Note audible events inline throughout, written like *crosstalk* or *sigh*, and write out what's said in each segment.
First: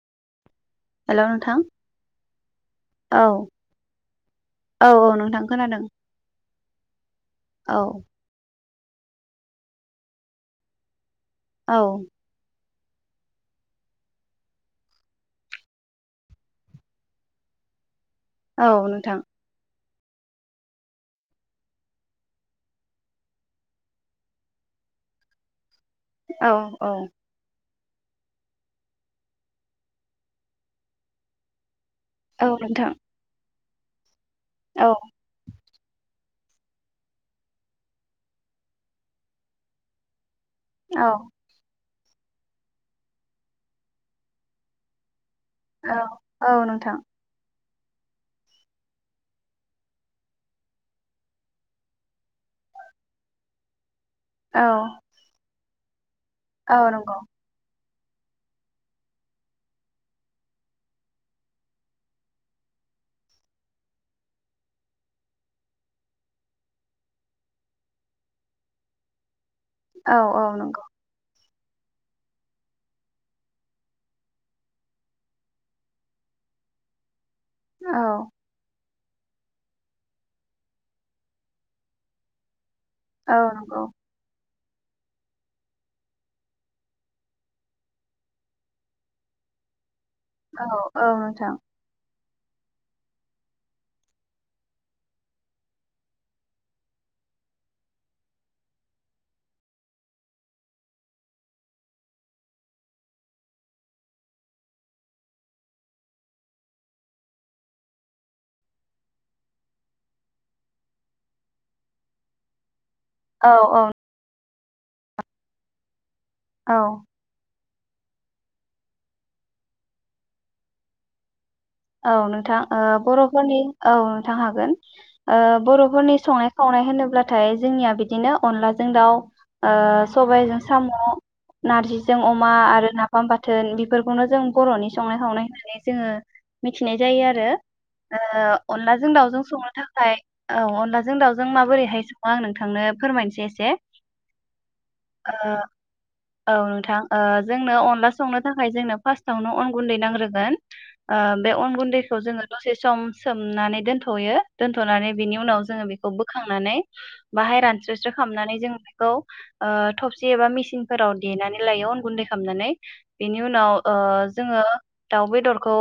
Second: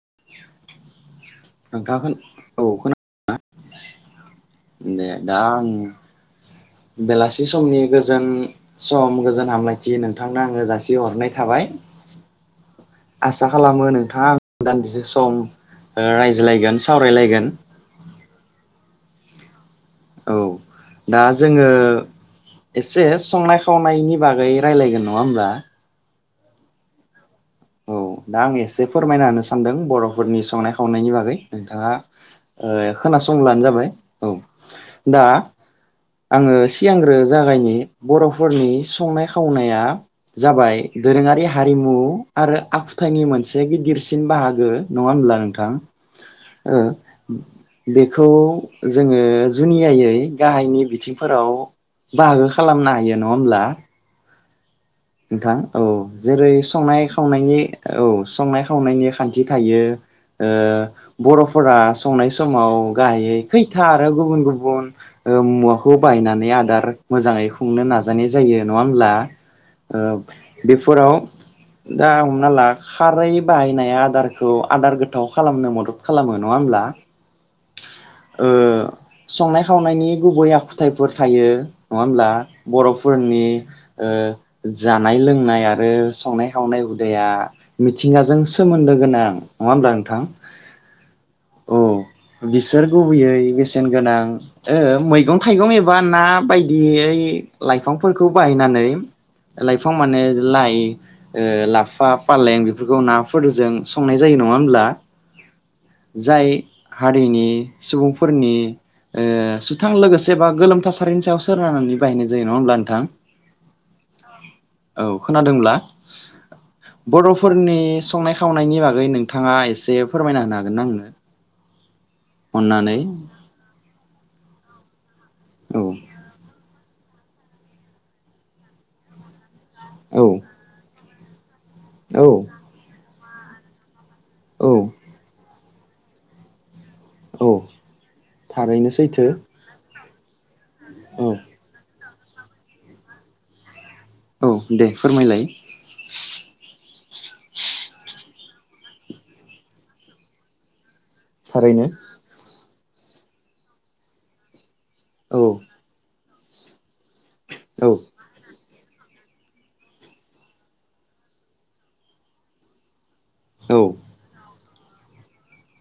*inaudible* हेल' नोंथां नोंथाङा खोन औ खोना औ औ दे औ दा नोंथां आं खोनादों बेलासि औ समनि गोजोन सम गोजोन हामलायथि नोंथांनो आङो जासि हरनाय थाबाय औ आसा खालामो नोंथाङा आं दान्दिसे सम ओ रायज्लायगोन सावरायलायगोन औ नोंथां औ दा जोङो एसे संनाय खावनायनि बागै रायलायगोन नङा होमबा औ औ औ दा आं एसे फोरमायना होनो सानदों बर'फोरनि संनाय खावनायनि बागै नोंथाङा औ ओ नोंथां खोनासंब्लानो जाबाय *inaudible* औ औ दा आङो सिगांग्रो जागायनि बर'फोरनि संनाय खावनाया जाबाय औ दोरोङारि हारिमु आरो आखुथायाइनि मोनसे गिदिरसिन बाहागो नङा होनब्ला नों थां औ औ नोंथां बेखौ जोङो जुनियायै गाहायनि बिथिंफोराव बाहागो खालामनो हायो नङा होमब्ला औ नोंथां औ जेरै औ संनाय नंगौ खावनायनि औ संनाय खावनायनि खान्थि थायो ओ बर'फोरा संनाय समाव गाहायै खैथा आरो गुबुन गुबुन मुवाखौ बाहायनानै आदार मोजाङै खुंनो नाजानाय जायो नङा होमब्ला ओ औ औ नंगौ बेफोराव दा हमना ला खारै बाहायनाय आदारखौ आदार गोथाव खालामनो मदद खालामो नङा होमब्ला औ ओ संनाय खावनायनि गुबै आखुथायाइफोर थायो नङा होमब्ला औ बर'फोरनि नंगौ ओ जानाय लोंनाय आरो संनाय खावनाय हुदाया मिथिंगाजों सोमोन्दो गोनां नङा होमब्ला नों थां औ औ नोंथां औ बिसोर गुबैयै बेसेन गोनां मैगं थाइगं एबा ना बायदियै लाइफांफोरखौ बाहायनानै लाइफां माने लाइ लाफा फालें बेफोरखौ नाफोरजों संनाय जायो नङा होमब्ला जाय हारिनि सुबुंफोरनि ओ सुथां लोगोसे बा गोलोम थासारिनि सायाव सोनारनानै बाहायनाय जायो नङा होमब्ला नोंथां औ औ औ खोनादोंब्ला औ बर'फोरनि संनाय खावनायनि बागै नोंथाङा एसे फोरमायना होनो हागोन ना आंनो औ नोंथां ओ बर'फोरनि औ नोंथां हागोन ओ अननानै औ बर'फोरनि संनाय खावनाय होनोब्लाथाय जोंनिया बिदिनो अनलाजों दाउ ओ औ सबायजों साम' नारजिजों औ अमा आरो ना फाम बाथोन बेफोरखौनो जों बर'नि औ संनाय खावनाय होननानै जोङो खिनाय जायो आरो औ थारैनो अनलाजों सैथो दाउजों संनो थाखाय खाय औ अनलाजों औ दाउजों माबोरैहाय आं नोंथांनो फोरमायनोसै एसे औ दे ओ फोरमायलाय औ नोंथां जोंनो अनला संनो थाखाय जोंनो फार्सटावनो अन गुन्दै नांग्रोगोन बे अन थारैनो गुन्दैखौ जोङो दसे सम सोमनानै दोनथ'यो दोन्थ'नानै बिनि औ उनाव जोङो बेखौ बो खांनानै बाहाय औ रानस्रोस्रो खालामनानै जों खौ थबसि एबा मेसिनफोराव देनानै लायो अन गुन्दै खालामनानै बेनि औ उनाव जोङो दाउ बेदरखौ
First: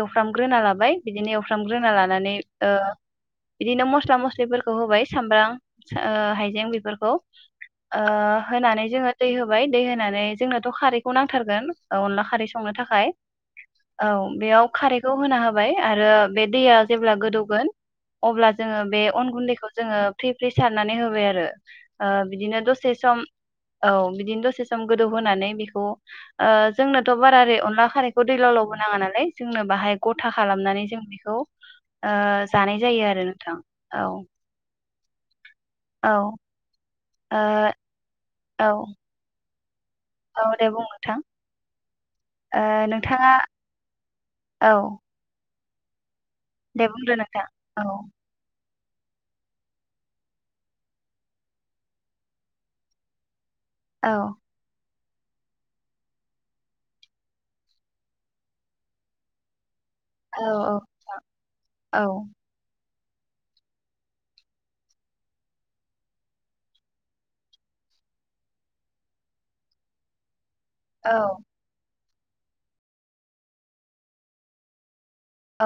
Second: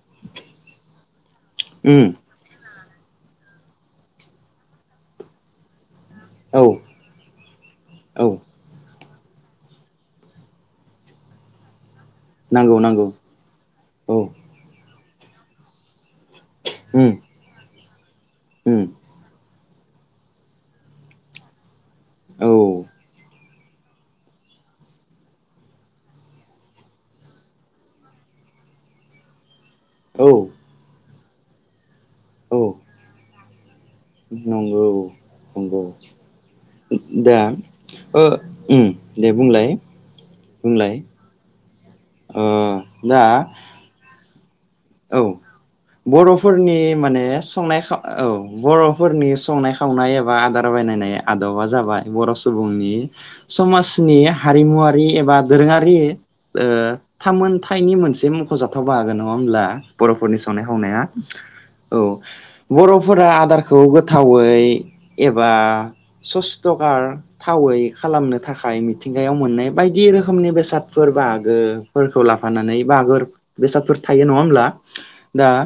एवफ्रामग्रोना लाबाय बिदिनो एवफ्राम फ्रामग्रोना उम लानानै बिदिनो मस्ला मस्लिफोरखौ होबाय सामब्राम औ हाइजें बेफोरखौ औ होनानै जोङो दै होबाय दै होनानै जोंनाथ' खारैखौ नांथारगोन औ अनला खारै संनो नांगौ नांगौ थाखाय औ बेयाव खारैखौ होना होबाय आरो बे दैया उम जेब्ला गोदौगोन अब्ला जोङो उम बे अन गुन्दैखौ जोङो फ्रि फ्रि सारनानै होबाय आरो औ बिदिनो दसे सम औ बिदिनो दसे सम गोदौ होनोनानै बेखौ जोंनोथ' बारा ओरै अनला खारैखौ दै लाव लावबो नाङा नालाय जोंनो बाहाय औ गथा खालामनानै जों बेखौ औ जानाय जायो आरो नोंथां औ नंगौ नंगौ औ ओ दा ओ दे बुंलाय औ दे बुं बुंलाय नोथां ओ दा नोंथाङा औ बर'फोरनि दे बुंदो माने नोंथां संनायाव औ खावनाय‌ औ बर' फोरनि संनाय खावनाय एबा आदार बानायनाय आद'बा जाबाय बर' सुबुंनि औ समाजनि हारिमुवारि एबा दोरोङारि थामोनथाइनि मोनसे मख'जाथाव बाहागो नङा होमब्ला बर'फोरनि औ संनाय औ खावनाया औ बर' आफोरा आदारखौ गोथावै एबा सस्थ'कार थावै खालामनो थाखाय मिथिंगायाव मोननाय बायदि रोखोमनि बेसन फोर औ बाहागो फोरखौ लाफानानै *unintelligible* बेसादफोर थायो नङा होमब्ला *unintelligible* दा औ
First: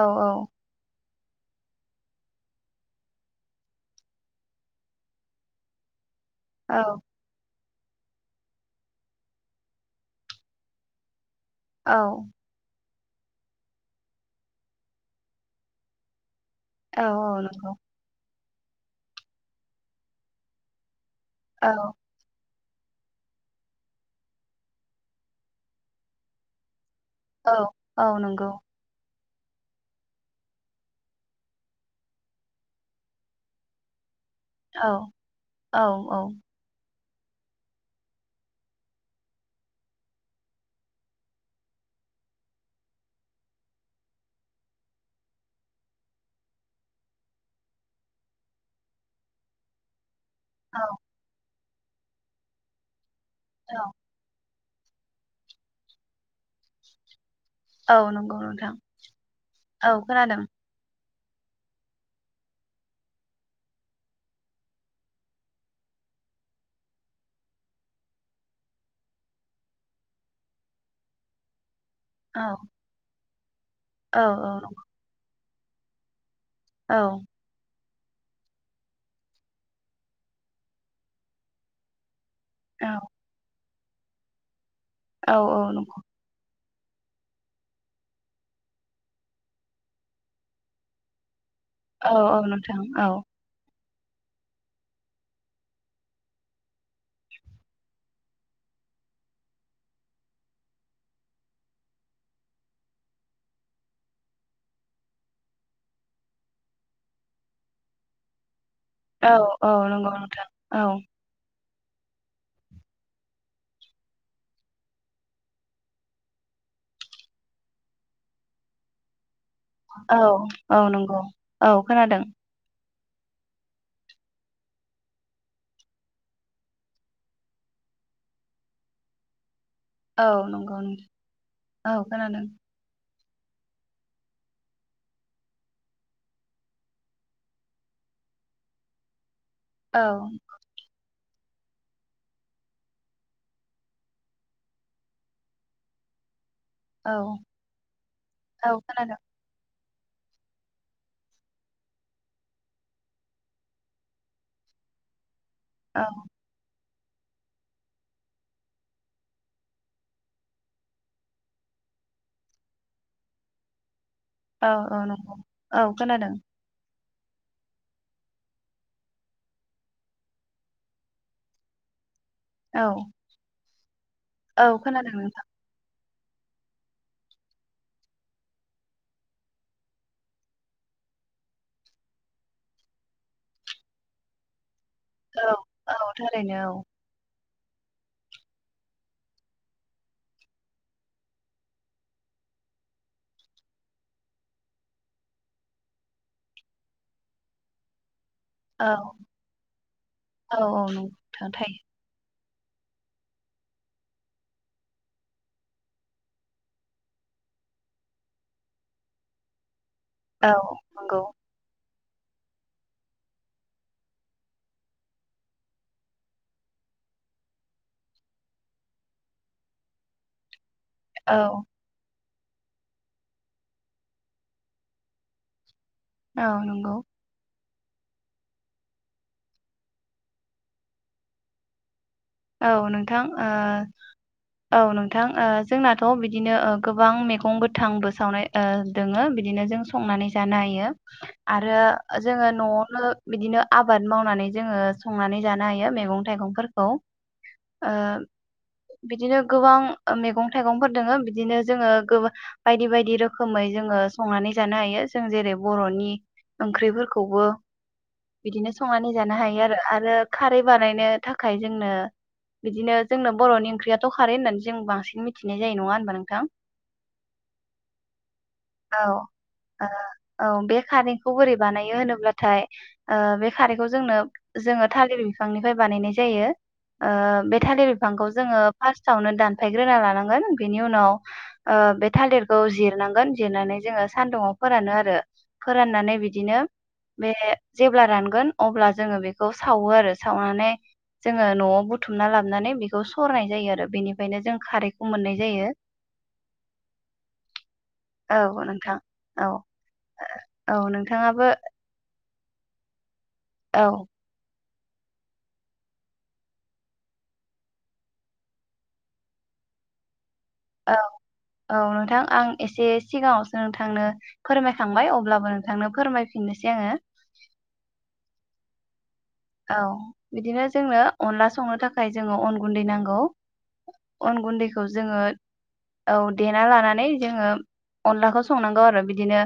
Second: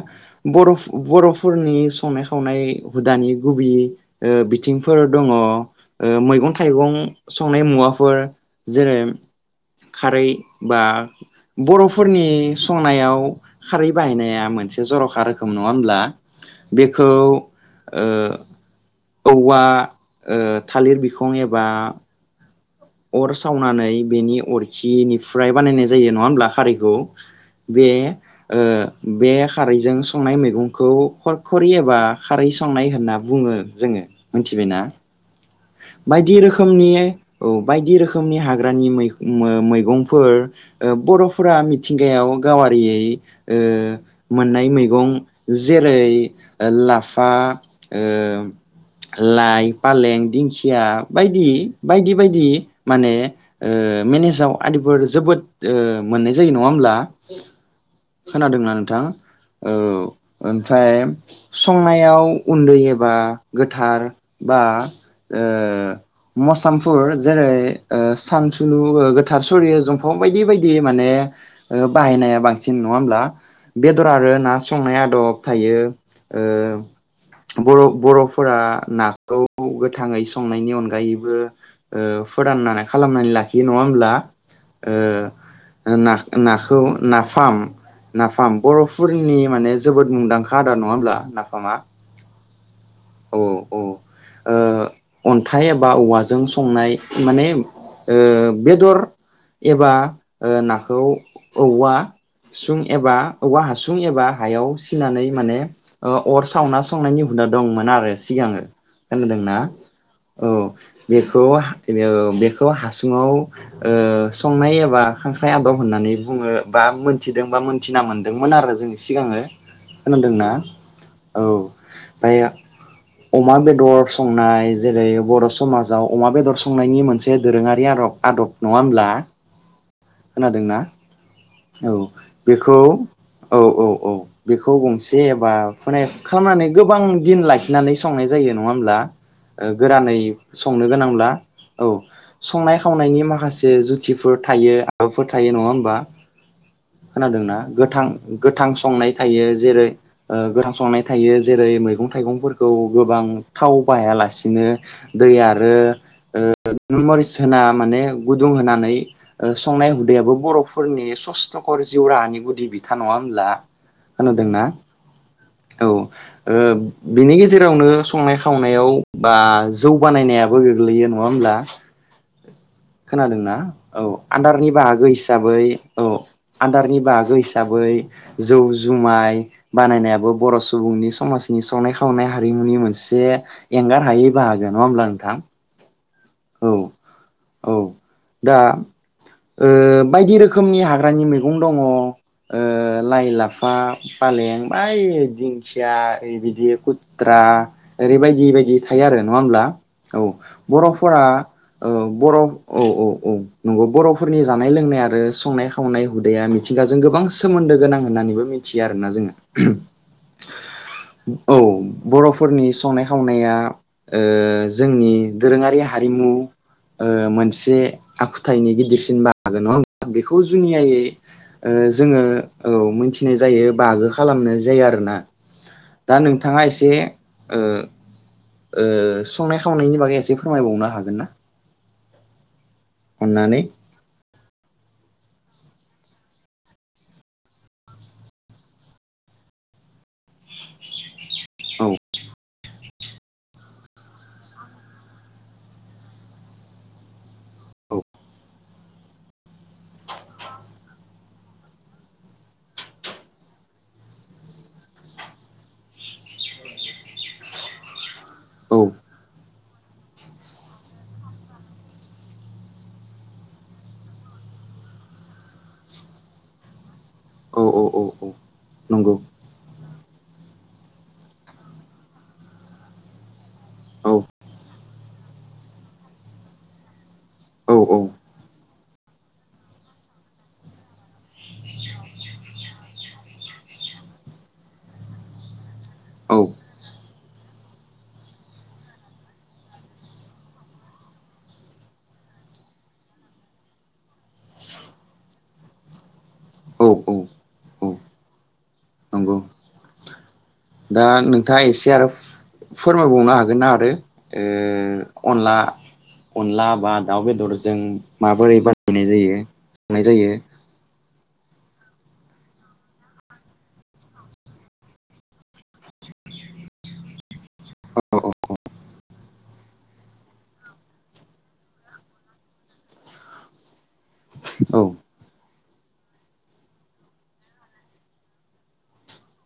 बर' बर'फोरनि संनाय खावनाय हुदानि गुबै ओ बिथिंफोर दङ ओ मैगं औ थाइं नाय मुवाफोर जेरै खारै बा बर'फोरनि सम नायाव खारै बाहायनाया मोनसे जर'खा रोखोम नङा होमब्ला औ बेखौ नंगौ ओ औवा ओ थालिर बिख फं एबा अर सावनानै बेनि अरखिनिफ्राय बानायनाय जायो नङा होमब्ला खारैखौ बे ओ बे खारैजों संनाय मैगंखौ खरखरि एबा खारै संनाय होनना बुङो जोङो मिथिबायना औ औ नंगौ बायदि रोखोमनि *unintelligible* औ बायदि रोखोमनि औ मै-मैगंफोर ओ बर'फोरा मिथिंगायाव गावारियै ओ मोननाय मैगंफोर जेरै लाफा ओ लाय पालें दि औ खिया बायदि बायदि बायदि माने ओ औ मेनेजाव आदिफोर जोबोद ओ मोननाय जायो नङा होमब्ला औ नंगौ खोनादोंना नोंथां औ ओमफ्राय संनायाव उन्दै एबा गोथार बा ओ मसामफोर जेरै ओ सानसुलु गोथार सरियो जम्फब बायदि बायदि माने ओ बाहायनाया औ बांसिन नङा होमब्ला बेदर औ आरो औ ना नंगौ संनाय आदब थायो औ ओ बर' बर'फोरा नाखौ गु गोथाङै संनायनि अनगायैबो ओ फोरदाननानै औ खालामनानै लाखि बिदि नङाहोमब्ला ओ औ औ नंगौ ना-नाखो खौ नाफाम नाफाम बर'फोरनि माने जोबोद मुंदांखा आदार नङा होमब्ला नाफाम औ औ औ औ ओ अन्थाइ एबा औवाजों संनाय माने बेदर एबा नाखौ औवा सुं एबा औवा हासुं एबा हायाव सिनानै माने अर सावना संनायनि हुदा दंमोन आरो आरो सिगाङो औ खोनादोंना औ नंगौ नोंथां औ बेखौ बेदिनो बेखौ हासुङाव संनाय एबा खांख्राइ आदब होननानै बुङो बा मोनथिदों बा मोनथिना मोनदोंमोन आरो जों सिगाङो औ खोनादोंना औ नंगौ औ खोनादों अमा बेदर संनाय जेरै बर' समाजाव अमा बेदर संनायनि मोनसे दोरोङारि आदब आदब नङा होमब्ला औ खोनादोंना नंगौ नोंथां औ बेखौ औ औ औ बेखौ गंसे एबा माने खालामनानै गोबां दिन लाखियो नानै संनाय जायो नङा होमब्ला औ गोरानै संनो गोनांब्ला औ संनाय खावनायनि माखासे जुथिफोर थायो आदबफोर थायो नङा होमबा औ खोनादोंना गोथां गोथां औ संनाय खोनादों थायो जेरै गोथां संनाय थायो जेरै मैगं थाइगंफोरखौ गोबां थाव बाहाया लासेनो दै आरो औ *unintelligible* होना माने गुदुं होनानै संनाय हुदायाबो बर'फोरनि सस्थ'खर जिउ राहानि गुदि बिथा नङा होनब्ला खोनोदोंना औ औ नंगौ औ खोनादों बिनि गेजेरावनो संनाय खावनायाव बा जौ बानायनायाबो गोग्लैयो नङा होमब्ला औ खोनादोंना औ औ आदारनि बाहागो खोनादों नोंथां हिसाबै औ आदारनि बाहागो हिसाबै जौ जुमाय बानायनायाबो बर' सुबुंनि समाजनि संनाय खावनाय खावनाय हारिमुनि मोनसे एंगार हायै बाहागो नङा होमब्ला नोंथां औ औ थारैनो औ औ दा बायदि रोखोमनि हाग्रानि मैगं दङ लाइ लाफा फालें बाइ दिंखिया बिदि खुथ्रा ओरैबायदि बायदि बायदि औ थायो आरो नङा होमब्ला औ औ नंगौ बर'फोरनि नोंथां थायो औ बर' औ औ औ नंगौ बर'फोरनि जानाय लोंनाय आरो संनाय खावनाय हुदाया मिथिंगाजों गोबां सोमोन्दो गोनां होननानैबो मिथियो आरोना जोङो औ नंगौ औ बर'फोरनि संनाय खावनाया जोंनि दोरोङारि हारि हारिमु मोनसे आखुथाइनि गिदिरसिन बाहागो नङा होमबा बेखौ जुनियायै औ जोङो औ मोनथिनाय जायो बाहागो खालामनाय जायो आरोना। दा औ नोंथाङा एसे नंगौ संनाय खावनायनि बागै एसे फोरमायबावनो हागोन ना। औ नोंथां अननानै औ नोंथां नोंथां जोंनाथ' बिदिनो गोबां मैगं गोथांबो सावनाय दोङो बिदिनो जों संनानै जानो हायो आरो औ जोङो न'आवनो बिदिनो आबाद मावनानै जोङो संनानै जानो हायो मैगं थाइगंफोरखौ। ओ औ बिदिनो गोबां मैगं थाइगंफोर दङो बिदिनो जोङो गोबां बायदि बायदि रोखोमै जोङो संनानै जानो हायो जों जेरै बर'नि ओंख्रिफोरखौबो बिदिनो संनानै जानो हायो आरो। आरो खारै बानायनो थाखाय जोंनो बिदिनो जोंनो बर'नि ओंख्रियाथ' खारै होननानै जों बांसिन मिथिनाय जायो नङा होनबा नोंथां? औ औ औ औ नंगौ। औ औ बे खारैखौ बोरै बानायो होनोब्लाथाय बे खारैखौ औ जोंनो जोङो थालिर बिफांनिफ्राय बानायनाय जायो। बे औ थालिर बिफांखौ जोङो फार्स्टावनो दानफायग्रोना लानांगोन बेनि उनाव बे थालिरखौ जिरनांगोन जिरनानै जोङो सानदुंङाव फोरानो आरो फोराननानै औ बिदिनो बे जेब्ला रानगोन अब्ला जोङो बेखौ सावो आरो सावनानै जोङो न'आव। बुथुमना लाबोनानै बेखौ सरनाय जायो आरो बेनिफ्रायनो जों खारैखौ मोननाय जायो औ औ औ नोंथां नंगौ औ। दा नोंथाङाबो नोंथाङा एसे आरो फोरमायबावनो हागोन। हागोन ना औ आरो? अनला अनला बा दाउ बेदरजों माबोरै बानायनाय जायो जायो। औ औ नोंथां आं एसे सिगाङावसो नोंथांनो फोरमायखांबाय अब्लाबो नोंथांनो फोरमायफिननोसै आङो। औ औ औ बिदिनो जोंनो अनला संनो थाखाय जोंङो अन गुन्दै नांगौ। अन औ गुन्दैखौ जोङो औ देना लानानै जोङो अनलाखौ संनांगौ आरो बिदिनो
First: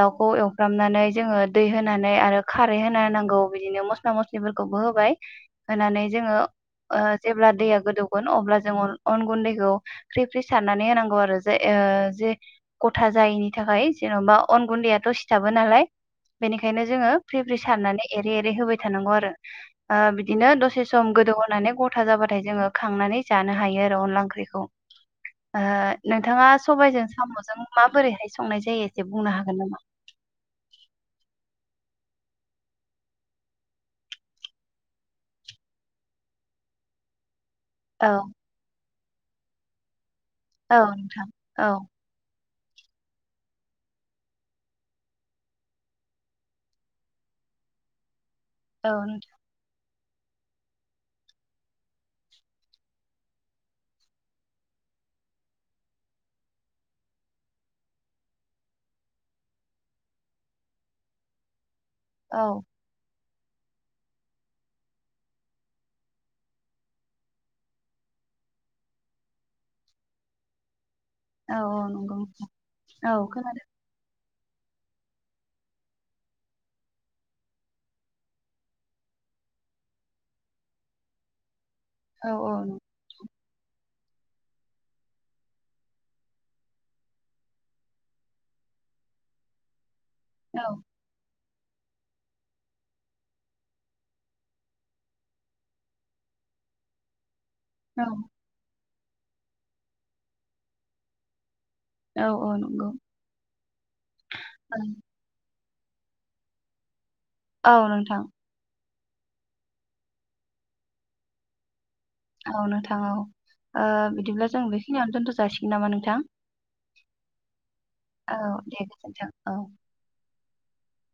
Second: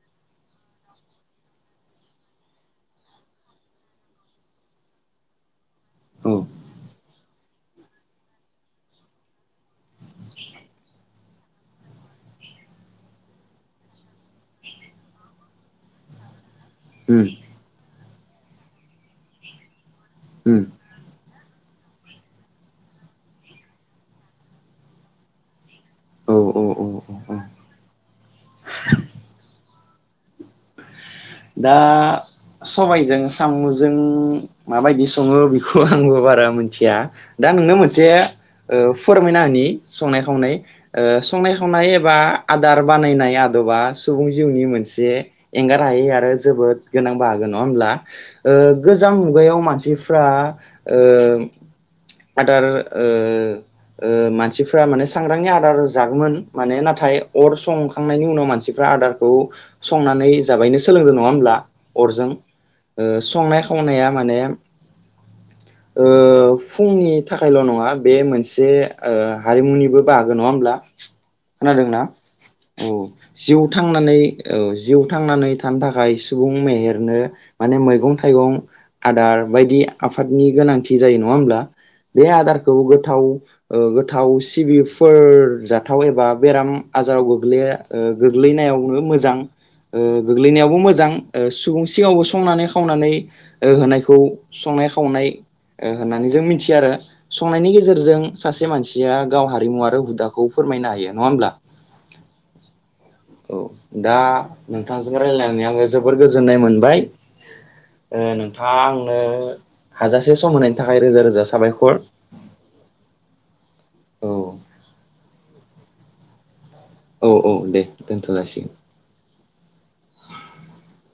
दाउखौ एवफ्रामनानै जोङो दै होनानै आरो खारै होना होनांगौ बिदिनो मस्ला मस्ला मस्लिफोरखौबो होबाय होनानै औ जोङो जेब्ला दैया गोदौगोन अब्ला जोंङो अन गुन्दैखौ फ्रि फ्रि सारनानै होनांगौ आरो जे गथा जायिनि थाखाय जेन'बा अन गुन्दैयाथ' सिथाबो नालाय बेनिखायनो जोङो उम फ्रि फ्रि सारनानै एरे एरै होबाय। थानांगौ आरो बिदिनो उम दसे सम गोदौहोनानै गथा जाबाथाय जोङो खांनानै जानो हायो आरो अनला ओंख्रिखौ औ औ नोंथाङा औ सबायाइजों औ औ साम'जों माबोरैहाय संनाय जायो एसे बुंनो हागोन नामा? दा सबायजों साम'जों माबायदि सङो बेखौ आंबो बारा मिथिया। दा नोंनो मोनसे औ फोरमायना होनि संनाय खावनाय औ नोंथां संनाय औ खावनाय एबा आदार बानायनाय आदबा सुबुं जिउनि मोनसे एंगार हायै आरो आरो जोबोद गोनां बाहागोन नङा होमब्ला? औ गोजाम नोंथां मुगायाव मानसिफोरा फ्रा आदार मानसिफ्रा माने सांग्रांनि आदार जागौमोन माने नाथाय अर संखांनायनि उनाव मानसिफ्रा आदारखौ संनानै जाबायनो सोलोंदों नङा होमब्ला अरजों औ संनाय खावनाया माने फुंनि थाखायल' नङा बे मोनसे हारिमुनिबो बाहागो नङा होमब्ला औ औ खोनादोंना नंगौ औ जिउ थांनानै औ जिउ थांनानै थानो थाखाय सुबुं मेहेरनो माने मैगं थाइगं आदार बायदि आफादनि गोनांथि जायो नङा होमब्ला बे औ आदारखौ गोथाव गोथाव सिबिफोर जाथाव एबा बेराम आजाराव गोग्लै गोग्लैनायावनो मोजां औ गोग्लैनायावबो मोजां सुबुं सिगावबो संनानै खावनानै होनायखौ संनाय खावनाय होननानै जों मिथि मिथि आरो संनायनि औ गेजेरजों सासे मानसि या गाव हारिमु आरो हुदाखौ फोरमायनो हायो नङा होमब्ला औ औ नंगौ औ दा औ नोंथांजों रायलायनानै आं जोबोर गोजोननाय मोनबाय औ नोंथां नोंथाङा आं हाजासे सम होनायनि थाखाय रोजा रोजा साबायखर औ नोंथां औ औ बिदिब्ला जों बेखिनियावनो दोनथ'सै जासिगोन नामा नोंथां औ औ दे दोनथ' औ जासिगोन दे गोजोनथों औ *inaudible*